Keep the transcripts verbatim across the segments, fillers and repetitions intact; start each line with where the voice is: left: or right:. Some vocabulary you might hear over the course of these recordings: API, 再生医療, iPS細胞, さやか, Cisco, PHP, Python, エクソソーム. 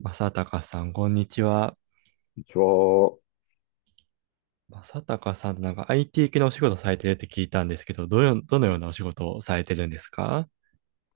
right: 正隆さん、こんにちは。
left: ちは、
right: 正隆さん、なんか アイティー 系のお仕事されてるって聞いたんですけど、どのよ、どのようなお仕事をされてるんですか？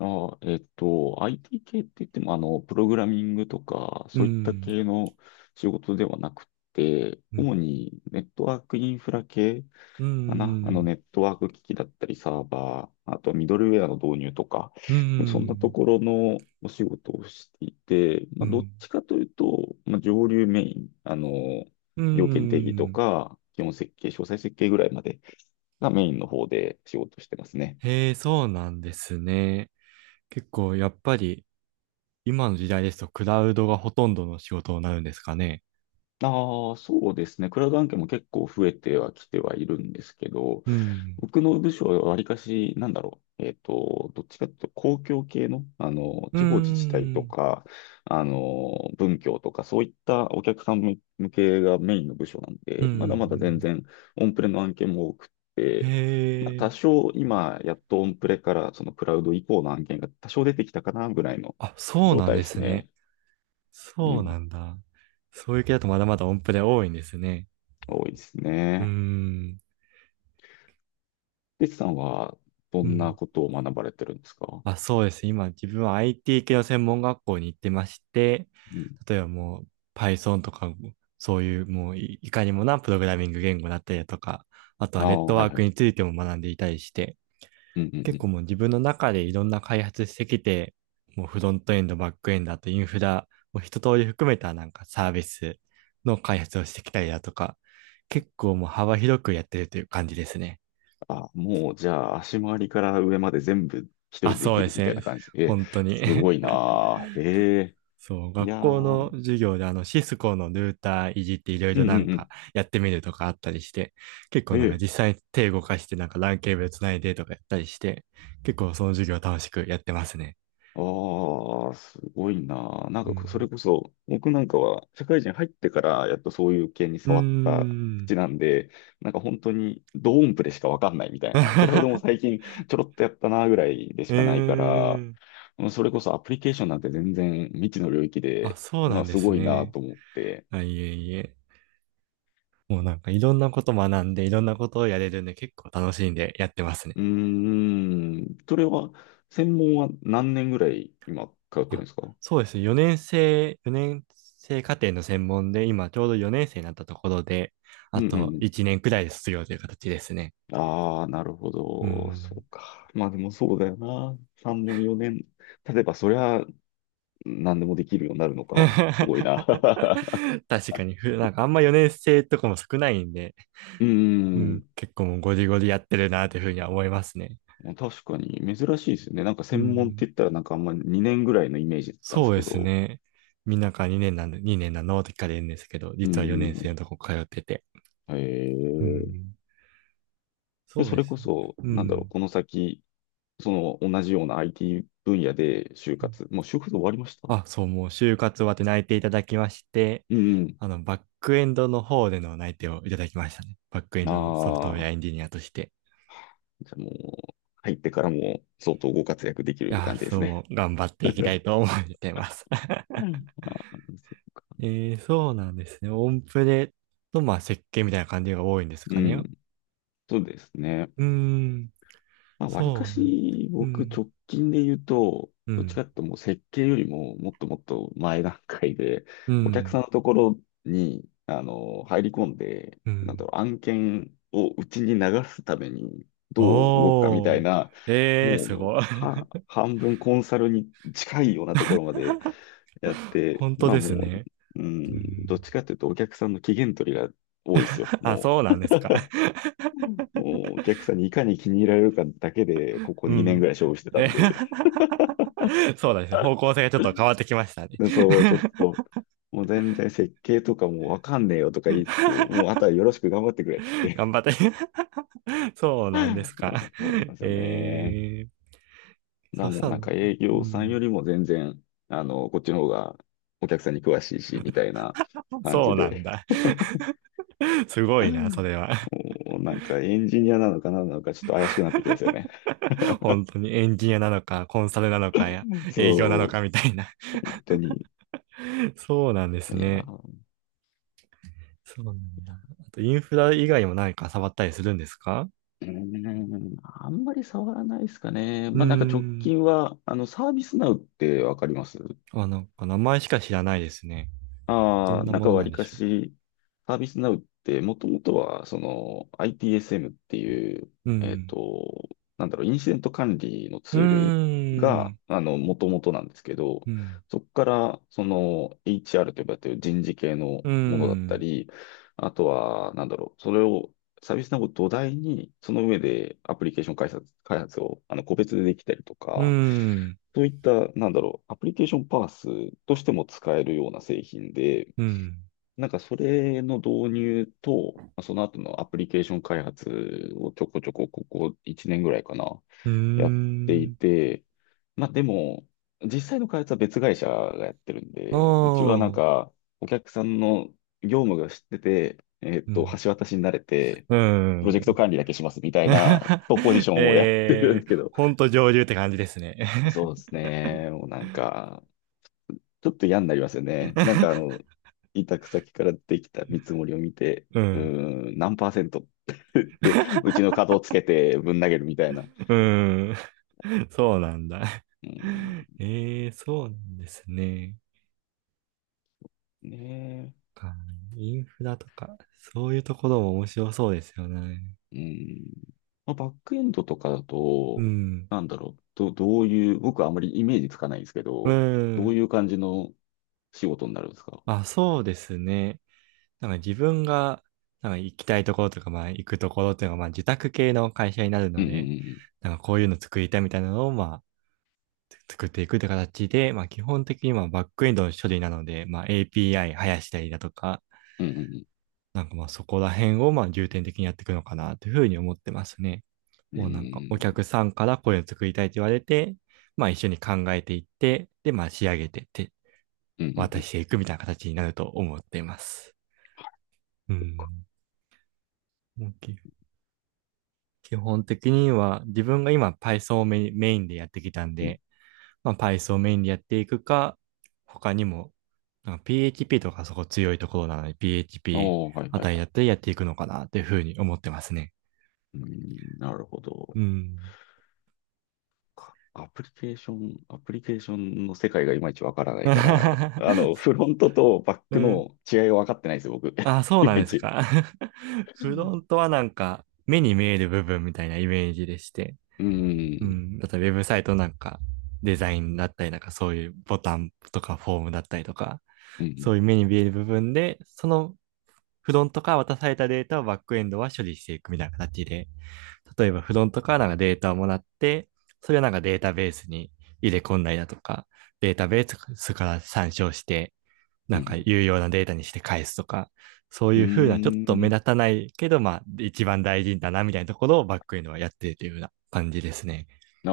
left: あ、えっと、アイティー 系って言っても、あの、プログラミングとか、
right: うー
left: そういった
right: ん。
left: 系の仕事ではなくて、
right: う
left: 主
right: ん。
left: にネットワークインフラ系
right: うー
left: かな。あの、
right: ん。
left: ネットワーク機器だったり、サーバー、あとミドルウェアの導入とか、
right: うー
left: そんなと
right: ん。
left: ころのお仕事をしていて、ま
right: う
left: あ、どっ
right: ん。
left: ちかというと、まあ、上流メイン、あの、
right: うー
left: 要件定義と
right: ん。
left: か、基本設計、詳細設計ぐらいまでがメインの方で仕事してますね。
right: へえ、そうなんですね。結構、やっぱり、今の時代ですと、クラウドがほとんどの仕事になるんですかね？
left: ああ、そうですね。クラウド案件も結構増えてはきてはいるんですけど、
right: うん。
left: 僕の部署はわりかし、なんだろう。えっと、どっちかというと公共系の、あの、
right: うー
left: 地方自治体と
right: ん。
left: か、あの、文教とか、そういったお客さん向向けがメインの部署なん
right: う
left: で、まだまだ全
right: ん。
left: 然オンプレの案件も多くっ
right: へ
left: て、まあ、多
right: え、
left: 少今、やっとオンプレからそのクラウド以降の案件が多少出てきたかなぐらいの
right: あ、そう
left: 状
right: なん
left: 態で
right: で
left: す
right: すね。
left: ね。う
right: そうな
left: ん、
right: んだ。そういう系だとまだまだ音符で多いんですね。
left: 多いです
right: うー
left: ね。
right: ん。
left: リツさんはど
right: う
left: んな
right: ん。
left: ことを学ばれてるんですか？
right: あ、そうです。今、自分は アイティー 系の専門学校に行ってまして、
left: うん。
right: 例えばもう Python とか、そういうもういいかにもなプログラミング言語だったりだとか、あと
left: あ
right: はネッ
left: あ、
right: ト
left: は
right: ワ
left: い
right: ー
left: は
right: ク
left: い。
right: についても学んでいたりして、
left: うんうんう
right: 結構
left: ん。
right: もう自分の中でいろんな開発してきて、もうフロントエンド、バックエンド、あとインフラを一通り含めたなんかサービスの開発をしてきたりだとか、結構もう幅広くやってるという感じですね。
left: あ、もうじゃあ足回りから上まで全部一人
right: あ、
left: でで
right: そう
left: き
right: で
left: る
right: す
left: みたい
right: ね。
left: な感じ。え、
right: 本当に。
left: すごいな。 あ、へえ。
right: そう、
left: い
right: 学
left: や
right: 校の
left: ー。
right: 授業であのシスコのルーターいじっていろい
left: う
right: ろ
left: んう
right: なん
left: んう
right: か
left: ん。
right: やってみるとかあったりして、結構
left: へ
right: なんか
left: え。
right: 実際に手動かしてなんかランケーブルつないでとかやったりして、結構その授業楽しくやってますね。
left: ああ、すごいな。あ、な
right: う
left: んかそ
right: ん。
left: れこそ、僕なんかは社会人入ってからやっとそういう系に
right: うー
left: 触った
right: ん。
left: 口なんで、なんか本当にドーンプレしかわかんないみたいな。クラウドも 最近ちょろっとやったなぐらいで
right: う
left: しかないか
right: ー
left: ら、
right: ん。
left: うん、それこそアプリケーションなんて全然未知の領域
right: あ、
left: で、
right: そう
left: ま
right: な
left: あ
right: んで
left: す
right: す
left: ごいな
right: ね。
left: と思って。
right: あ、いえいえ。もうなんかいろんなこと学んでいろんなことをやれるんで結構楽しんでやってますね。
left: うーん、それは、専門は何年ぐらい今通ってるん
right: あ、
left: ですか？
right: そうですね。よねん生、よねん生課程の専門で今ちょうどよねん生になったところで、
left: う
right: あ
left: んう
right: と
left: ん。
right: いちねんくらいで卒業という形ですね。
left: ああ、なるほ
right: う
left: ど。そ
right: ん。
left: うか。まあでもそうだよな。さんねん、よねん。例えばそりゃ何でもできるようになるのか。すごいな。
right: 確かにふ、なんかあんまよねん生とかも少ないんで、
left: うー
right: うん、
left: ん。
right: 結構もうゴリゴリやってるなというふうには思いますね。
left: まあ確かに珍しいですよね。なんか
right: う
left: 専門っ
right: ん。
left: て言ったらなんかあんまにねんぐらいのイメージだったんで
right: そ
left: す
right: うで
left: け
right: す
left: ど。
right: ね。みんなかにねんなんで、にねんなのって聞かれるんですけど、
left: う
right: 実は4
left: ー
right: 年生の
left: ん。
right: とこ通ってて。
left: へ
right: う
left: え。
right: ん。
left: で、
right: そう
left: そ
right: で
left: れ
right: す
left: こ
right: ね。
left: そ、
right: う
left: なんだろう、
right: ん。
left: この先、その同じような アイティー 分野で就活、もう就活終わりました？
right: あ、そう、もう就活終わって内定いただきまして、
left: うん
right: あの、バックエンドの方での内定をいただきましたね。バックエ
left: う
right: ン
left: ん。
right: ドのソフトウ
left: あ
right: ェア
left: あ、
right: エンジニアとして。
left: じゃあもう、入ってからも相当ご活躍でき
right: い
left: る
right: やー、
left: 感じですね。
right: そう、頑張っていきた いと思ってます。
left: うん。あー、そ
right: えー、そうなんですね。オンプレと、まあ、設計みたいな感じが多いんです
left: う。う
right: かね？
left: ん、そうですね。
right: うーん、
left: まあ、わりか
right: そうなんだ。
left: し、
right: う
left: 僕、
right: ん。
left: 直近で言うと、
right: う
left: どっち
right: ん。
left: かっていうともう設計よりも、もっともっと前段階で、
right: う
left: お客さ
right: ん。
left: んのところに、あの、入り込んで、
right: う
left: なんだ
right: ん。
left: ろう、案件をうちに流すために、どう動くかみた
right: お
left: い
right: ー。
left: な、
right: えー、す
left: も
right: ご
left: う、
right: い。
left: は、半分コンサルに近いようなところまでやっ て、
right: 本当
left: まあ
right: で
left: も
right: すね。
left: う、う
right: う
left: ん、どっ
right: ん。
left: ちかっていうと、お客さんの期限取りが多いですよ。
right: あ、
left: も
right: そう
left: う、
right: なんですか？
left: うん、お客さんにいかに気に入られるかだけで、こ こ
right: う
left: にねんぐ
right: ん。
left: らい勝負してた
right: え
left: んで、
right: そうなんですね。方向性がちょっと変わってきましたね。
left: でそう、ちょっと、もう全然設計とかもうわかんねえよとか言いつつ、もうあとは よろしく頑張ってくれっつっ
right: 頑
left: て。
right: 張って。そうな
left: う
right: んです
left: ん、
right: か？
left: そうなんですよね。
right: えー、
left: だか
right: そ
left: ら
right: し
left: もう
right: たら、
left: なんか営
right: う
left: 業さんよ
right: ん、
left: りも全然、あの、こっちの方がお客さんに詳しいし、みたいな感
right: そ
left: じ
right: うなん
left: で、
right: だ。すご
left: う
right: いな、そ
left: ん、
right: れは。
left: もうなんかエンジニアなのか何なのかちょっと怪しくなってきますよね。
right: 本当にエンジニアなのか、コンサルなのかや、
left: うん、
right: 営業な
left: そ
right: の
left: う、
right: かみたいな。
left: 本当に。
right: そうなんです
left: いや
right: ね。
left: ー、
right: そうなんだ。あと、インフラ以外も何か触ったりするんですか？
left: うーん、あんまり触らないですかね。
right: うー
left: まあなんか直
right: ん。
left: 近は、あの、サービスナウってわかります？
right: あ、なんか名前しか知らないですね。ど
left: あ
right: ん
left: あ、
right: な
left: なん
right: も
left: か
right: の
left: わ
right: なん
left: り
right: で
left: か
right: しょ
left: し、サービスナウってもともとは、その アイティーエスエム っていう、
right: う？う
left: えっ
right: ん。
left: と、なんだろう、インシデント管理の
right: う
left: ツール
right: ー
left: が、
right: ん。
left: あの、もともとなんですけど、
right: うん。
left: そこから、その エイチアール と呼ばれている人事系の
right: うー
left: ものだった
right: ん。
left: り、あとは、なんだろう、それを、サービスナウを土台に、その上でアプリケーション開発、開発を、あの、個別でできたりと
right: うー
left: か、
right: ん。
left: そういった、なんだろう、アプリケーションパースとしても使えるような製品で、
right: うん。
left: なんかそれの導入と、まあその後のアプリケーション開発をちょこちょこここいちねんぐらいかな、
right: うー
left: やってい
right: ん。
left: て、まあでも、実際の開発は別会社がやってるん
right: お
left: で、うちはなん
right: ー。
left: かお客さんの業務が知ってて、えーっ
right: う
left: と、
right: ん。
left: 橋渡しになれて、
right: う
left: プロジェ
right: ん。
left: クト管理だけしますみたいな、トップポジシ ョンをやってるん
right: え
left: です
right: ー、
left: けど、
right: ほんと上流って感じですね。
left: そうですね、もうなんか、ちょっと嫌になりますよね。なんかあの、委託先からできた見積もりを見て、
right: う
left: う
right: ん。
left: ーん、何パーセント ってうちの角をつけてぶん投げるみたいな。う
right: うん。そうなんだ。
left: ん、
right: ええ、そうなんですね。
left: ね
right: かインフラとか、そういうところも面白そうですよね。
left: え。うん。まあ、バックエンドとかだ
right: う
left: と、
right: ん。
left: なんだろう、ど、どういう、僕はあまりイメージつかないんですけ
right: う
left: ど、ど
right: ん。
left: ういう感じの仕事になるんですか？
right: あ、そうですね。なんか自分が、なんか行きたいところとか、まあ行くところっていうのが、まあ受託系の会社になる
left: うん
right: の
left: う
right: で、
left: ん
right: なんかこういうの作りたいみたいなのを、まあ、作っていくって形で、まあ基本的にまあバックエンドの処理なので、まあ エーピーアイ 生やしたりだとか、
left: うんうん。
right: なんかまあそこら辺をまあ重点的にやっていくのかなというふうに思ってますね。
left: うんう
right: もうなんかお
left: ん
right: 客さんからこういうの作りたいと言われて、まあ一緒に考えていって、でまあ仕上げてって
left: うん。うんうんう
right: 渡
left: ん
right: していくみたいな形になると思っています。うん。もう基基本的には自分が今 Python をメインメインでやってきたん
left: うん。
right: で、まあ Python をメインでやっていくか、他にもなんか ピーエイチピー とかそこ強いところなので ピーエイチピー
left: おー、はい
right: あ
left: はい
right: たりだ
left: は
right: ったらやっていくのかなというふうに思ってますね。
left: い。うん、なるほど。
right: うん。
left: かアプリケーション、アプリケーションの世界がいまいちわからないから、あの、フロントとバッ
right: う
left: ク
right: ん。
left: の違いが分かってないですよ、僕。
right: あ、そう
left: い
right: なん
left: まい
right: です
left: ち。
right: か？フロントはなんか、目に見える部分みたいなイメージでして。
left: う
right: う
left: ん、
right: ん。あと、ウェブサイトなんか、デザインだったりなんか、そういうボタンとかフォームだったりとか、
left: うん、
right: そういう目に見える部分で、そのフロントから渡されたデータをバックエンドは処理していくみたいな形で、例えばフロントからなんかデータをもらって、それをなんかデータベースに入れ込んだりだとか、データベースから参照して、
left: う
right: なんか
left: ん、
right: 有用なデータにして返すとか、そう
left: う
right: いうふうな、ちょっと目
left: ん。
right: 立たないけど、まあ、一番大事だな、みたいなところをバックエンドはやってるというような感じですね。
left: あ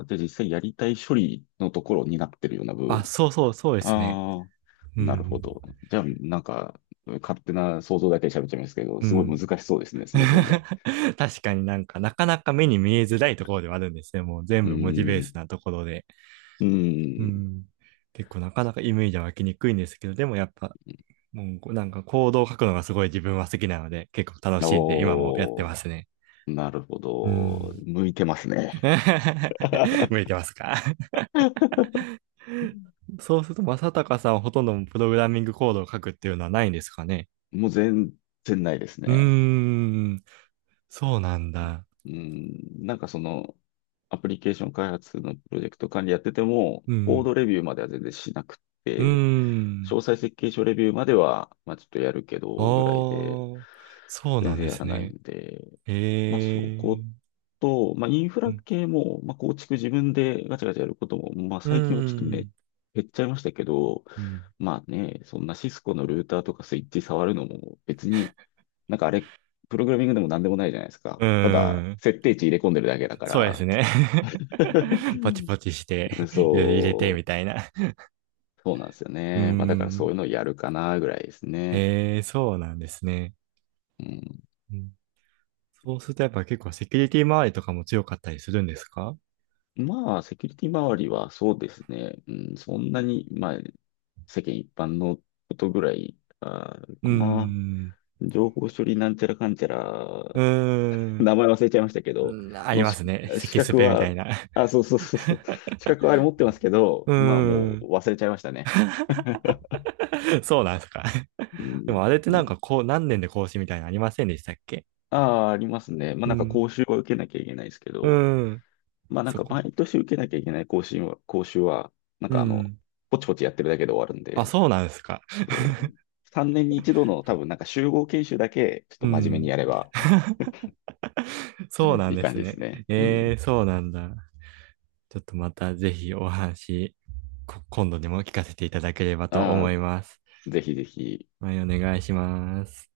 left: あー、じゃあ実際やりたい処理のところになってるような部
right: あ、
left: 分。
right: そうそう、そうですね。
left: ああ、
right: う
left: なるほ
right: ん。
left: ど。じゃあ、なんか、勝手な想像だけで喋っちゃいますけど、
right: う
left: すごい
right: ん。
left: 難しそうですね、その分野。
right: 確かになんか、なかなか目に見えづらいところではあるんですね。もう全
left: う
right: 部文字ベー
left: ー
right: ス
left: ん、
right: なところで。
left: う
right: う
left: ーん。
right: ん。結構なかなかイメージは湧きにくいんですけど、でもやっぱ、もうなんか行動を書くのがすごい自分は好きなので、結構楽しいんで、今もやって
left: おー、
right: ますね。
left: なるほ
right: う
left: ど。
right: ん。
left: 向いてますね。
right: 向いてますか？ そうすると、正隆さんはほとんどプログラミングコードを書くっていうのはないんですかね？
left: もう全然ないです
right: う
left: ね。
right: ーん、そうなんだ。
left: うん、なんかその、アプリケーション開発のプロジェクト管理やってても、
right: う
left: コー
right: ん、
left: ドレビューまでは全然しなくっ
right: うー
left: て、詳
right: ん。
left: 細設計書レビューまでは、まあちょっとやるけど、ぐらいで、
right: おー、そう
left: 全
right: なん
left: 然
right: で
left: やら
right: す
left: ない
right: ね。
left: んで、
right: え
left: まあ、そこ
right: ー、
left: と、まあ、インフ
right: う
left: ラ
right: ん、
left: 系も、まあ、構築自分でガチャガチャやることも、まあ、
right: うー
left: 最近はちょっとめ、
right: ん、
left: 減っちゃいましたけど、
right: うん、
left: まあね、そんなシスコのルーターとかスイッチ触るのも別に、なんかあれ、プログラミングでも何でもないじゃないですか。
right: うー
left: ただ、
right: ん、
left: 設定値入れ込んでるだけだか
right: そうで
left: ら。
right: すね。ポチポチして、いろいろ入れて、
left: そ
right: みたいな。
left: う、そうなんですよ
right: うー
left: ね。まあだからそういう
right: ん、
left: のをやるかなぐらいですね。
right: えー、そうなんですね。
left: うん、
right: うん、そうするとやっぱ結構セキュリティ周りとかも強かったりするんですか？う
left: まあ、セキュリティ周りはそうですね。うん、そんなに、まあ、世間一般のことぐらいあー
right: ー
left: かな。
right: ん。
left: 情報処理なんちゃらかんちゃら、
right: うーん。
left: 名前忘れちゃいましたけど、
right: うん、あり
left: の
right: ま
left: し
right: すね。
left: 資
right: 咳ス
left: 格
right: ペみた
left: は、
right: いな。
left: あ、そうそうそうそう、資格はあれ持ってますけ
right: う
left: ど、まあ
right: ー
left: もう
right: ん。
left: 忘れちゃいましたね。
right: そうなんですか？
left: う
right: で
left: ん、
right: もあれって
left: も
right: な
left: う
right: んかこう、何年で更新みたいなのありませんでしたっけ？
left: ああ、ありますね。まあ
right: う
left: なんか
right: ん。
left: 講習は受けなきゃいけないですけ
right: う
left: ど、
right: ーん。
left: まあなん
right: そ
left: か
right: こ。
left: 毎年受けなきゃいけない講習は、講習は、なん
right: う
left: かあの、
right: ん。
left: ポチポチやってるだけで終わるん
right: あ、
left: で、
right: そうなんですか？
left: そう、さんねんに一度の多分なんか集合研修だけ、ちょっ
right: う
left: と真面目に
right: ん。
left: やれば、
right: そうなん
left: いい
right: で
left: 感
right: す
left: じで
right: ね。
left: すね。う
right: え
left: ん。
right: ー、そうなんだ。ちょっとまたぜひお話、こ今度でも聞かせていただければと
left: あ
right: 思います。
left: あ、ぜひぜひ、
right: はい、お願いします。